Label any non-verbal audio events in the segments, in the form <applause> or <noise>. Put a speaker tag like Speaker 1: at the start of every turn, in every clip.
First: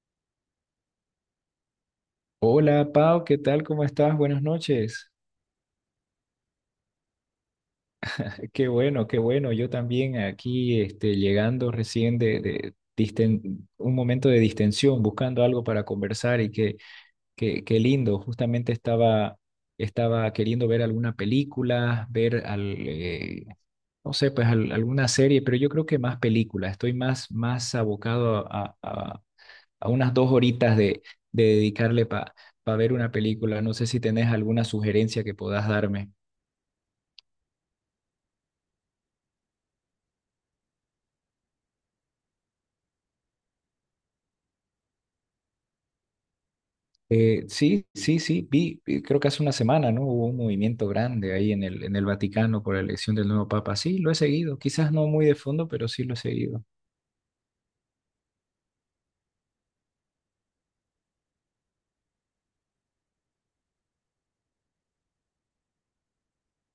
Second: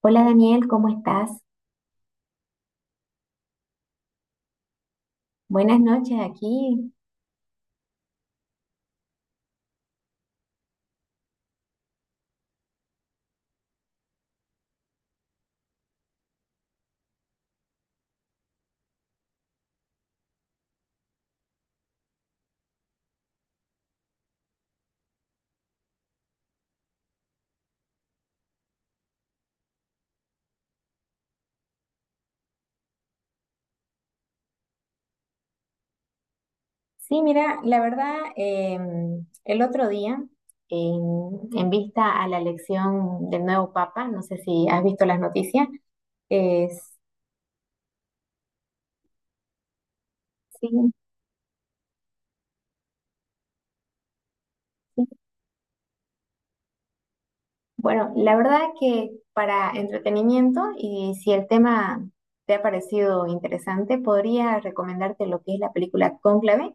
Speaker 1: Hola Daniel, ¿cómo estás?
Speaker 2: Hola Pau, ¿qué tal? ¿Cómo estás? Buenas noches.
Speaker 1: Buenas noches aquí.
Speaker 2: <laughs> Qué bueno, qué bueno. Yo también aquí llegando recién de un momento de distensión, buscando algo para conversar y qué lindo. Justamente estaba queriendo ver alguna película, no sé, pues alguna serie, pero yo creo que más película. Estoy más abocado a unas dos horitas de dedicarle para pa ver una película. No sé si tenés alguna sugerencia que puedas darme.
Speaker 1: Sí, mira, la verdad, el otro día, em, en vista a la elección del nuevo Papa, no sé si has visto las noticias, es,
Speaker 2: Sí, sí, sí, vi, creo que hace una semana, ¿no? Hubo un movimiento
Speaker 1: sí,
Speaker 2: grande ahí en el Vaticano por la elección del nuevo Papa. Sí, lo he seguido, quizás
Speaker 1: sí.
Speaker 2: no muy de fondo, pero sí lo he seguido.
Speaker 1: Bueno, la verdad que para entretenimiento y si el tema te ha parecido interesante, podría recomendarte lo que es la película Cónclave.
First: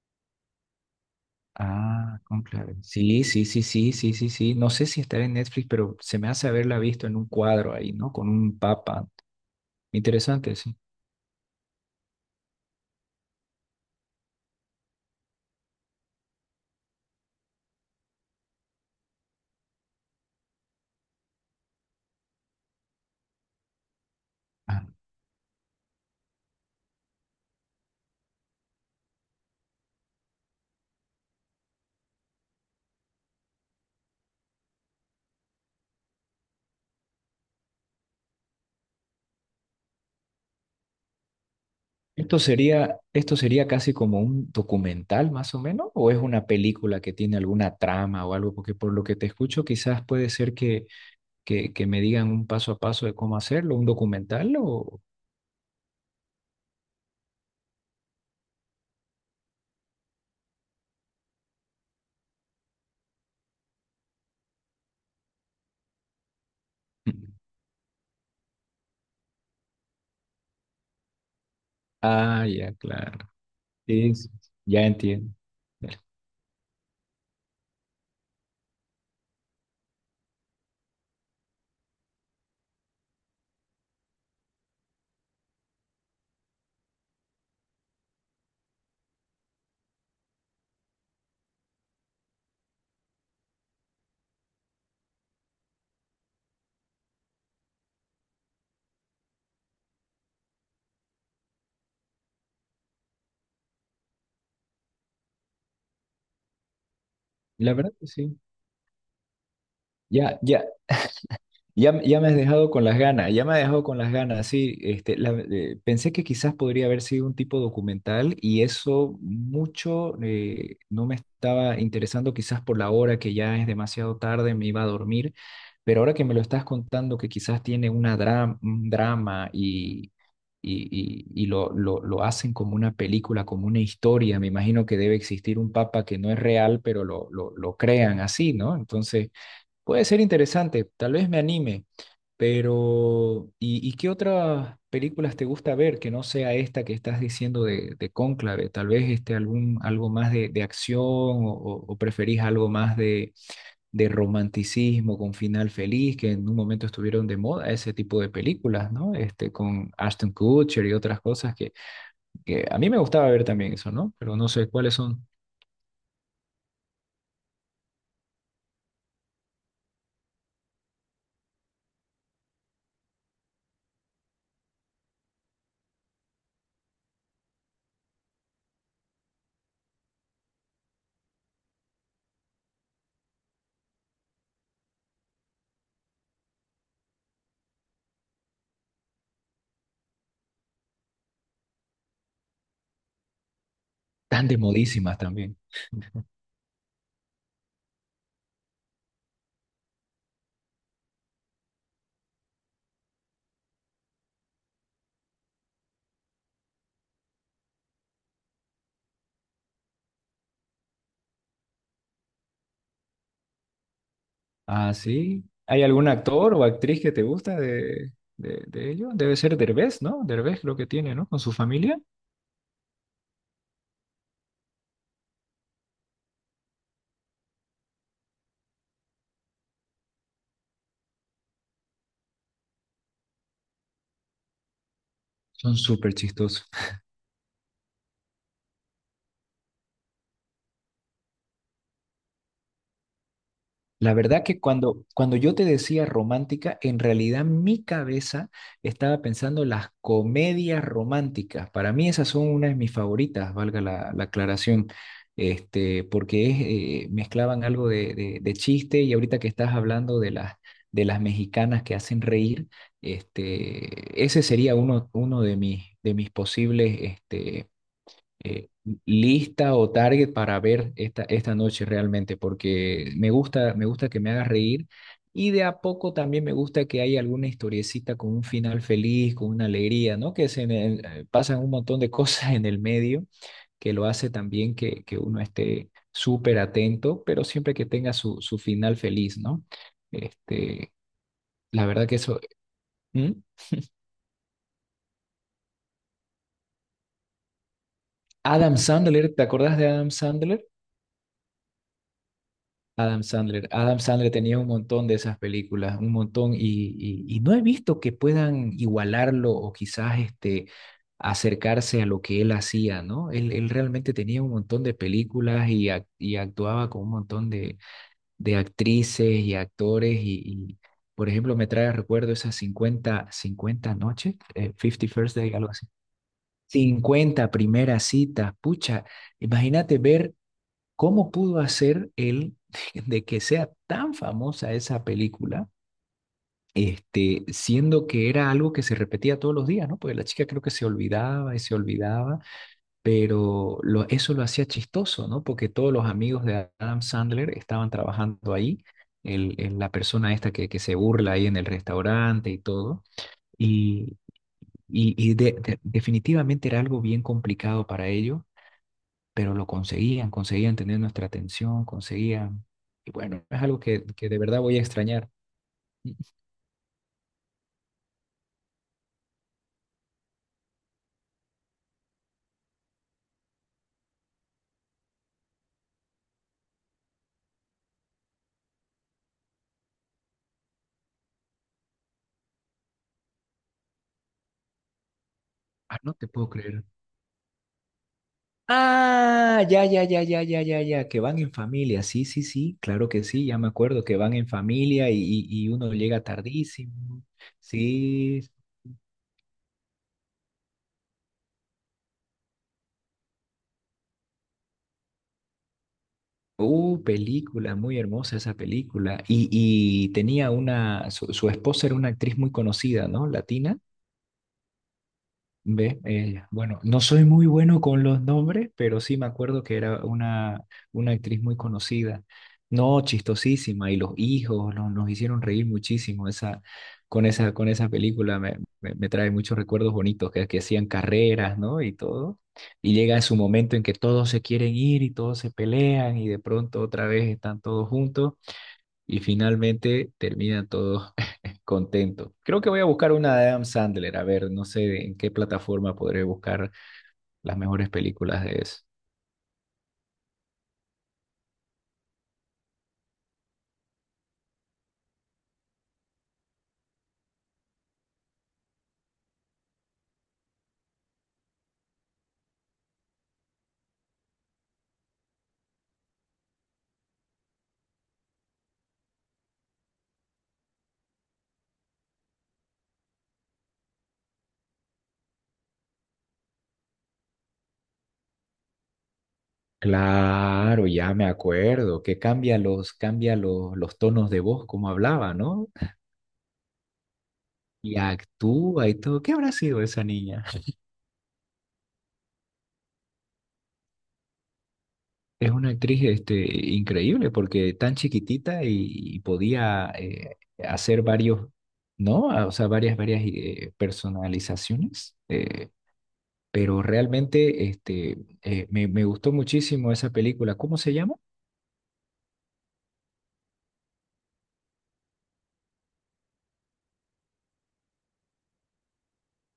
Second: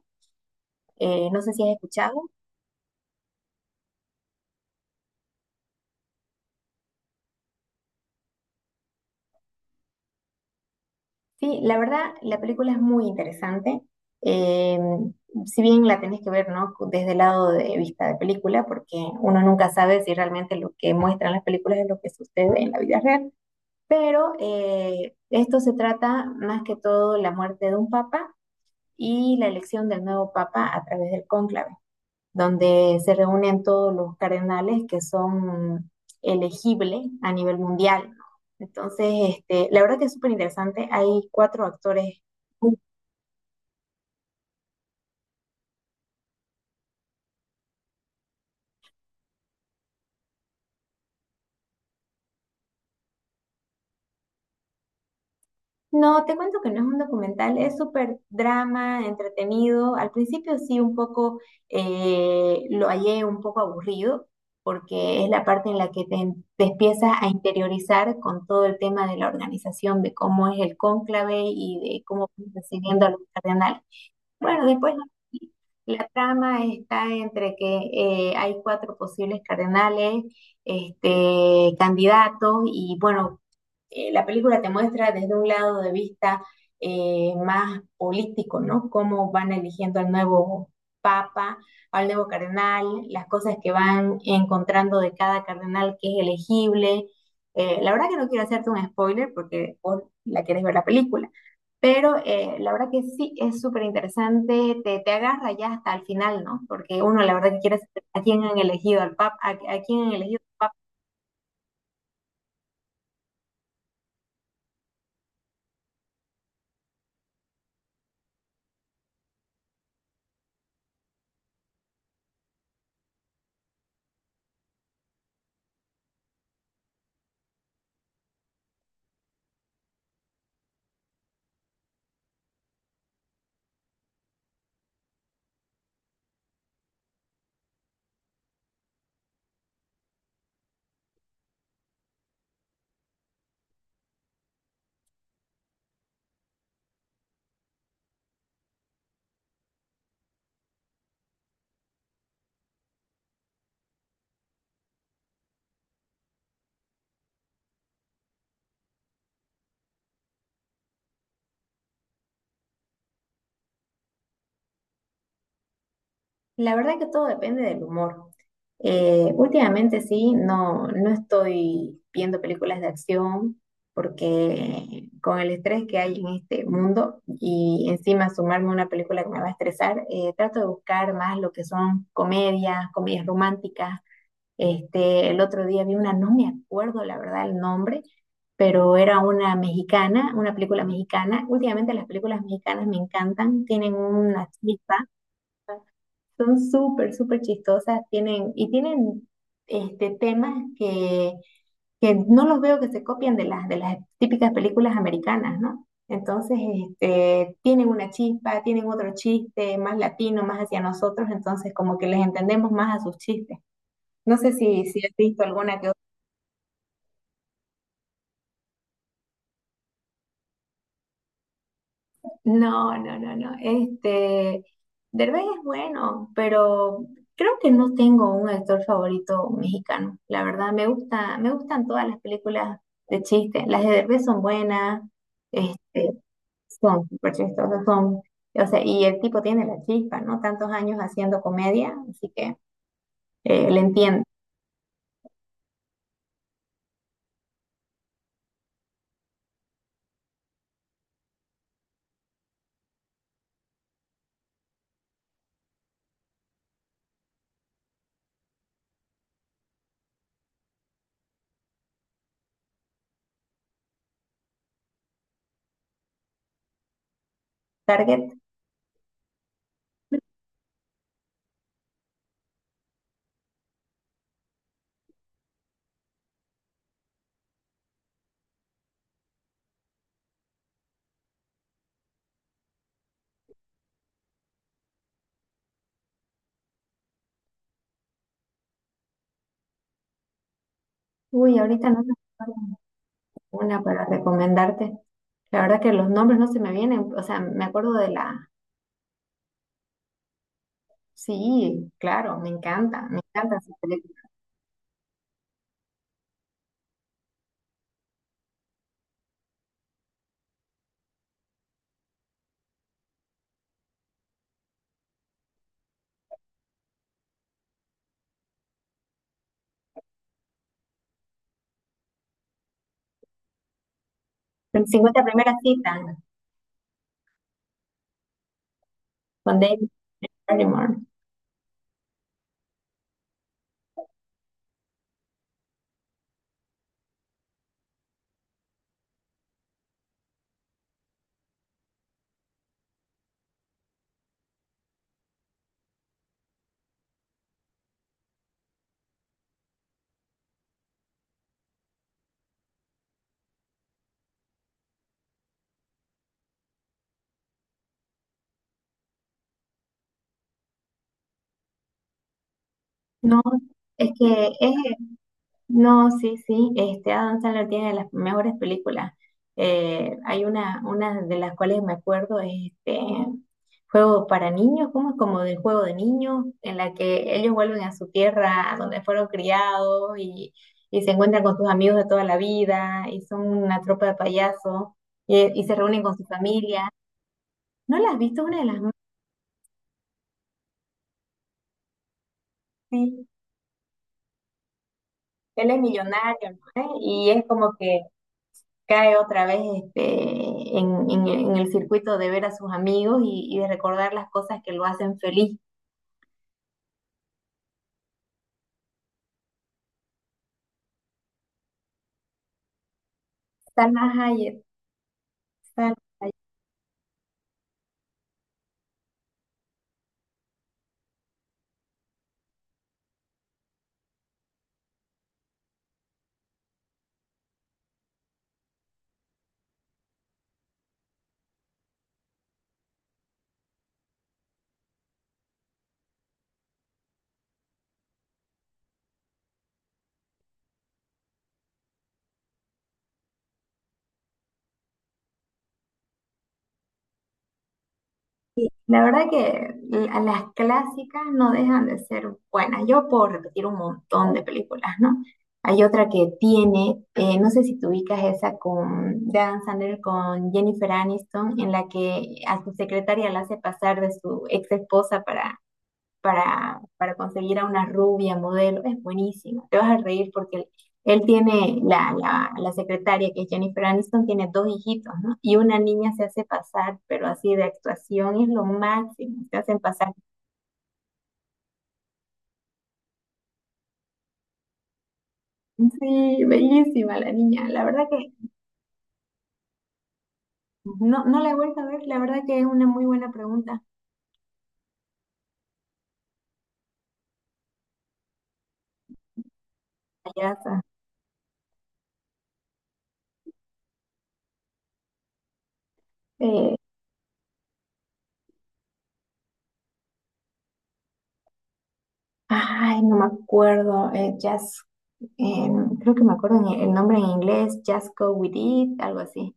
Speaker 1: No sé si has
Speaker 2: Ah,
Speaker 1: escuchado.
Speaker 2: conclave. Sí, sí, sí, sí, sí, sí, sí. No sé si estará en Netflix, pero se me hace haberla visto en un cuadro ahí, ¿no? Con un papa. Interesante, sí.
Speaker 1: Sí, la verdad, la película es muy interesante. Eh, si bien la tenés que ver, ¿no? Desde el lado de vista de película, porque uno nunca sabe si realmente lo que muestran las películas es lo que sucede en la vida real. Pero esto se trata más que todo la muerte de un papa y la elección del nuevo papa a través del cónclave donde se reúnen todos los cardenales que son elegibles a nivel mundial. Entonces, este, la verdad que es súper interesante. Hay cuatro actores.
Speaker 2: ¿Esto sería casi como un documental más o menos? ¿O es una película que tiene alguna trama o algo? Porque por lo que te escucho quizás puede ser que me digan un paso a paso de cómo hacerlo, un documental o.
Speaker 1: No, te cuento que no es un documental, es súper drama, entretenido. Al principio sí, un poco lo hallé un poco aburrido, porque es la parte en la que te empiezas a
Speaker 2: <laughs>
Speaker 1: interiorizar con todo el tema de la organización, de cómo es el cónclave y de cómo
Speaker 2: Ah,
Speaker 1: van
Speaker 2: ya,
Speaker 1: recibiendo a los
Speaker 2: claro.
Speaker 1: cardenales.
Speaker 2: Sí, sí, sí,
Speaker 1: Bueno,
Speaker 2: ya
Speaker 1: después no,
Speaker 2: entiendo.
Speaker 1: sí, la trama está entre que hay cuatro posibles cardenales, este, candidatos, y bueno, la película te muestra desde un lado de vista más político, ¿no? Cómo van eligiendo al nuevo papa, al nuevo cardenal, las cosas que van encontrando de cada cardenal que es elegible. La verdad que no quiero hacerte un spoiler porque vos la quieres ver la película. Pero la verdad que sí es súper interesante, te agarra ya hasta el final, ¿no? Porque uno la verdad que
Speaker 2: La
Speaker 1: quiere
Speaker 2: verdad
Speaker 1: saber
Speaker 2: que
Speaker 1: a
Speaker 2: sí.
Speaker 1: quién han elegido al papa, a quién han elegido
Speaker 2: Ya,
Speaker 1: al
Speaker 2: ya,
Speaker 1: papa.
Speaker 2: ya, ya me has dejado con las ganas, ya me ha dejado con las ganas, sí. Pensé que quizás podría haber sido un tipo documental y eso mucho no me estaba interesando quizás por la hora que ya es demasiado tarde, me iba a dormir, pero ahora que me lo estás contando que quizás tiene una un drama y lo hacen como una película, como una historia, me imagino que debe existir un papa que no es real, pero lo crean así, ¿no? Entonces. Puede ser interesante, tal vez me anime. Pero, ¿y qué otras películas te gusta ver que no sea esta que estás diciendo de Cónclave? Tal vez algo más de acción o preferís algo más de romanticismo con final feliz, que en un momento estuvieron de moda ese tipo de películas, ¿no? Con Ashton Kutcher y otras cosas que a mí me gustaba ver también eso, ¿no? Pero no sé cuáles son
Speaker 1: La verdad que todo depende del humor. Últimamente sí, no, no estoy viendo películas de acción porque con el estrés que hay en este mundo y encima sumarme a una película que me va a estresar, trato de buscar más lo que son comedias, comedias románticas. Este, el otro día vi una, no me acuerdo la verdad el nombre, pero era una mexicana, una película mexicana. Últimamente las películas mexicanas me encantan, tienen
Speaker 2: tan
Speaker 1: una
Speaker 2: de
Speaker 1: chispa,
Speaker 2: modísimas también.
Speaker 1: son súper, súper chistosas, y tienen este, temas que no los veo que se copian de de las típicas películas americanas, ¿no? Entonces, este, tienen una chispa, tienen otro chiste más latino, más hacia nosotros, entonces como que les entendemos más a sus chistes. No sé si,
Speaker 2: Ah,
Speaker 1: si has visto
Speaker 2: sí.
Speaker 1: alguna
Speaker 2: ¿Hay
Speaker 1: que
Speaker 2: algún actor o actriz que te gusta de ello? Debe ser Derbez, ¿no? Derbez creo que tiene, ¿no? Con su familia.
Speaker 1: no, no, no, no. Este, Derbez es bueno, pero creo que no tengo un actor favorito mexicano. La verdad, me gusta, me gustan todas las películas de chiste. Las de Derbez son buenas,
Speaker 2: Son
Speaker 1: este,
Speaker 2: súper chistosos.
Speaker 1: son súper chistosas, o sea, y el tipo tiene la chispa, ¿no? Tantos años haciendo comedia, así que le
Speaker 2: La
Speaker 1: entiendo.
Speaker 2: verdad que cuando yo te decía romántica, en realidad mi cabeza estaba pensando las comedias románticas. Para mí esas son una de mis favoritas, valga la aclaración, porque es, mezclaban algo de chiste y ahorita que estás hablando de las mexicanas que hacen reír, ese sería uno de mis posibles,
Speaker 1: Target,
Speaker 2: eh, lista o target para ver esta noche realmente, porque me gusta que me haga reír y de a poco también me gusta que haya alguna historiecita con un final feliz, con una alegría, ¿no? Que se en pasan un montón de <laughs> cosas en el medio que lo hace también que uno esté súper atento, pero siempre que tenga su final feliz, ¿no? Este,
Speaker 1: uy,
Speaker 2: la
Speaker 1: ahorita no
Speaker 2: verdad
Speaker 1: me
Speaker 2: que eso.
Speaker 1: acuerdo
Speaker 2: ¿Mm?
Speaker 1: una para recomendarte. La verdad que los nombres no se me vienen, o sea, me acuerdo de la.
Speaker 2: Adam Sandler, ¿te acordás de Adam Sandler?
Speaker 1: Sí, claro, me
Speaker 2: Adam
Speaker 1: encanta
Speaker 2: Sandler.
Speaker 1: esa
Speaker 2: Adam
Speaker 1: película.
Speaker 2: Sandler tenía un montón de esas películas, un montón, y no he visto que puedan igualarlo o quizás acercarse a lo que él hacía, ¿no? Él realmente tenía un montón de películas y actuaba con un montón de actrices y actores y, por ejemplo, me trae a recuerdo esas 50 50 noches, 50
Speaker 1: 50
Speaker 2: First Day,
Speaker 1: primeras
Speaker 2: algo así.
Speaker 1: citas
Speaker 2: Cincuenta primeras citas, pucha,
Speaker 1: con David
Speaker 2: imagínate ver.
Speaker 1: Barrymore.
Speaker 2: ¿Cómo pudo hacer él de que sea tan famosa esa película, siendo que era algo que se repetía todos los días, ¿no? Porque la chica creo que se olvidaba y se olvidaba, pero eso lo hacía chistoso, ¿no? Porque todos los amigos de Adam Sandler estaban trabajando ahí, la persona esta que se burla ahí en el restaurante y todo, y, y definitivamente era algo bien complicado para ellos, pero lo conseguían, conseguían tener nuestra atención, conseguían. Y bueno,
Speaker 1: No,
Speaker 2: es algo que,
Speaker 1: es
Speaker 2: que de
Speaker 1: que
Speaker 2: verdad
Speaker 1: es,
Speaker 2: voy a extrañar.
Speaker 1: no, sí, sí, este Adam Sandler tiene las mejores películas. Hay una de las cuales me acuerdo es este juego para niños, ¿cómo es? Como del juego de niños, en la que ellos vuelven a su tierra donde fueron criados y se encuentran con sus amigos de toda la vida y son una tropa de payasos y se
Speaker 2: Ah,
Speaker 1: reúnen
Speaker 2: no
Speaker 1: con su
Speaker 2: te puedo creer.
Speaker 1: familia. ¿No la has visto una de las más?
Speaker 2: Ah, ya, ya, ya, ya, ya, ya, ya, que van en familia, sí, sí, sí, claro que
Speaker 1: Sí,
Speaker 2: sí, ya me acuerdo que van en familia y
Speaker 1: él es
Speaker 2: uno llega
Speaker 1: millonario, ¿no? ¿Eh?
Speaker 2: tardísimo,
Speaker 1: Y es como que
Speaker 2: sí,
Speaker 1: cae otra vez este, en el circuito de ver a sus amigos y de recordar las cosas que lo hacen feliz.
Speaker 2: película, muy hermosa esa película, y tenía su esposa era una actriz muy conocida, ¿no? Latina.
Speaker 1: Salma Hayek, Salma.
Speaker 2: Ve, bueno, no soy muy bueno con los nombres, pero sí me acuerdo que era una actriz muy conocida, no chistosísima, y los hijos nos hicieron reír muchísimo esa, con esa película, me trae muchos recuerdos bonitos, que hacían carreras, ¿no? Y todo, y llega su momento en que todos se quieren ir y todos se pelean y de pronto otra vez están todos juntos y finalmente terminan todos <laughs> contentos. Creo que voy a buscar una de Adam Sandler. A ver, no sé en qué plataforma podré buscar las mejores películas de eso.
Speaker 1: La verdad que las clásicas no dejan de ser buenas. Yo puedo repetir un montón de películas, ¿no? Hay otra que tiene, no sé si tú ubicas esa con Dan Sandler, con Jennifer Aniston, en la que a su secretaria la hace pasar de su ex esposa para para conseguir a una rubia modelo, es buenísima. Te vas a reír porque él tiene, la secretaria que es Jennifer Aniston, tiene dos hijitos, ¿no? Y una niña se hace pasar, pero así de actuación es lo máximo, se hacen pasar.
Speaker 2: Claro, ya me acuerdo, que cambia los tonos de voz como hablaba, ¿no?
Speaker 1: Sí, bellísima la niña. La
Speaker 2: Y
Speaker 1: verdad que
Speaker 2: actúa y todo. ¿Qué habrá sido esa niña?
Speaker 1: no, no la he vuelto a ver, la verdad que es una muy buena pregunta,
Speaker 2: Es una actriz increíble porque tan chiquitita y podía
Speaker 1: payasa.
Speaker 2: hacer varios, ¿no? Ah, o sea, varias, varias personalizaciones.
Speaker 1: Eh,
Speaker 2: Pero realmente me gustó muchísimo esa película. ¿Cómo se llama?
Speaker 1: Ay, no me acuerdo, Jazz, eh, creo que me acuerdo el nombre en inglés, Just Go With It, algo así.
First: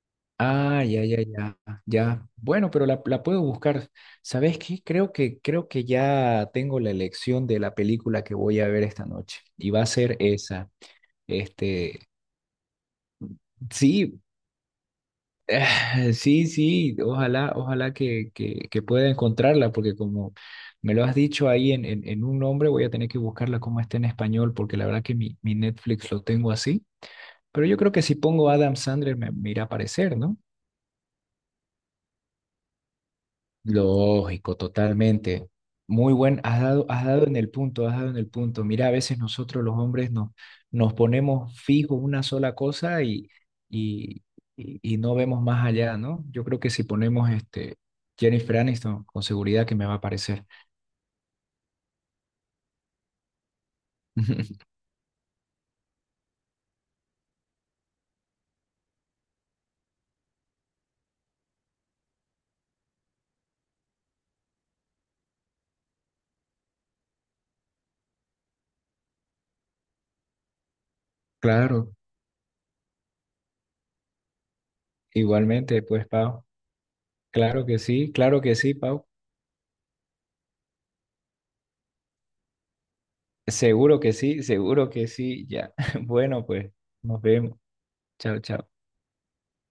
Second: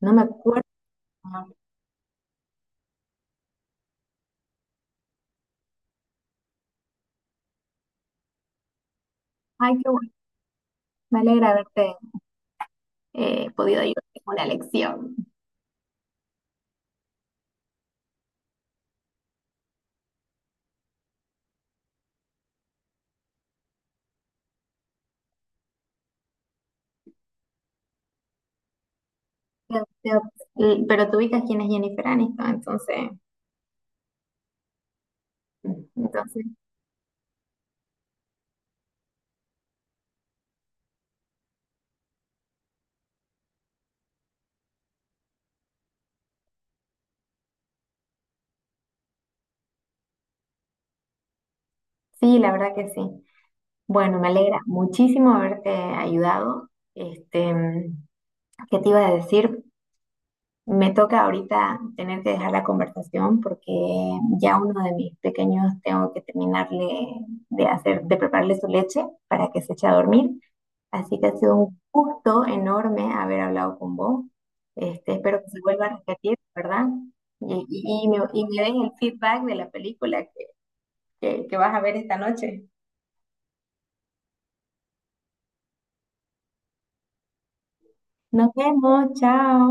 Speaker 1: No me acuerdo.
Speaker 2: Ah, ya, ya, ya, ya. Bueno, pero la puedo buscar. ¿Sabes qué? Creo que ya tengo la elección de la película que voy a ver esta noche. Y
Speaker 1: Ay,
Speaker 2: va a
Speaker 1: qué bueno.
Speaker 2: ser esa.
Speaker 1: Me alegra haberte
Speaker 2: Este,
Speaker 1: podido
Speaker 2: sí,
Speaker 1: ayudarte con la lección.
Speaker 2: <sighs> sí, sí. Ojalá que pueda encontrarla, porque como me lo has dicho ahí en un nombre, voy a tener que buscarla como está en español, porque la verdad que mi Netflix lo tengo así. Pero yo creo que si pongo Adam Sandler me irá a
Speaker 1: Te-
Speaker 2: aparecer, ¿no?
Speaker 1: te- Pero tú ubicas quién es Jennifer Aniston, entonces,
Speaker 2: Lógico, totalmente. Muy buen,
Speaker 1: entonces,
Speaker 2: has dado en el punto, has dado en el punto. Mira, a veces nosotros los hombres nos ponemos fijos una sola cosa y, y no vemos más allá, ¿no? Yo creo que si ponemos Jennifer Aniston, con seguridad que me va a aparecer.
Speaker 1: sí, la verdad que sí. Bueno, me alegra
Speaker 2: <laughs>
Speaker 1: muchísimo haberte ayudado. Este, ¿qué te iba a decir? Me toca ahorita tener que dejar la conversación porque ya uno de mis pequeños tengo que terminarle de hacer, de prepararle su leche para que se eche a dormir. Así que ha sido un
Speaker 2: Claro,
Speaker 1: gusto enorme haber hablado con vos. Este, espero que se
Speaker 2: igualmente,
Speaker 1: vuelva a
Speaker 2: pues,
Speaker 1: repetir,
Speaker 2: Pau.
Speaker 1: ¿verdad? Y, y- y me,
Speaker 2: Claro
Speaker 1: y
Speaker 2: que
Speaker 1: me
Speaker 2: sí,
Speaker 1: den el
Speaker 2: Pau.
Speaker 1: feedback de la película que, que vas a ver esta noche.
Speaker 2: Seguro que sí, ya. <laughs> Bueno, pues, nos vemos. Chao,
Speaker 1: Nos
Speaker 2: chao.
Speaker 1: vemos, chao.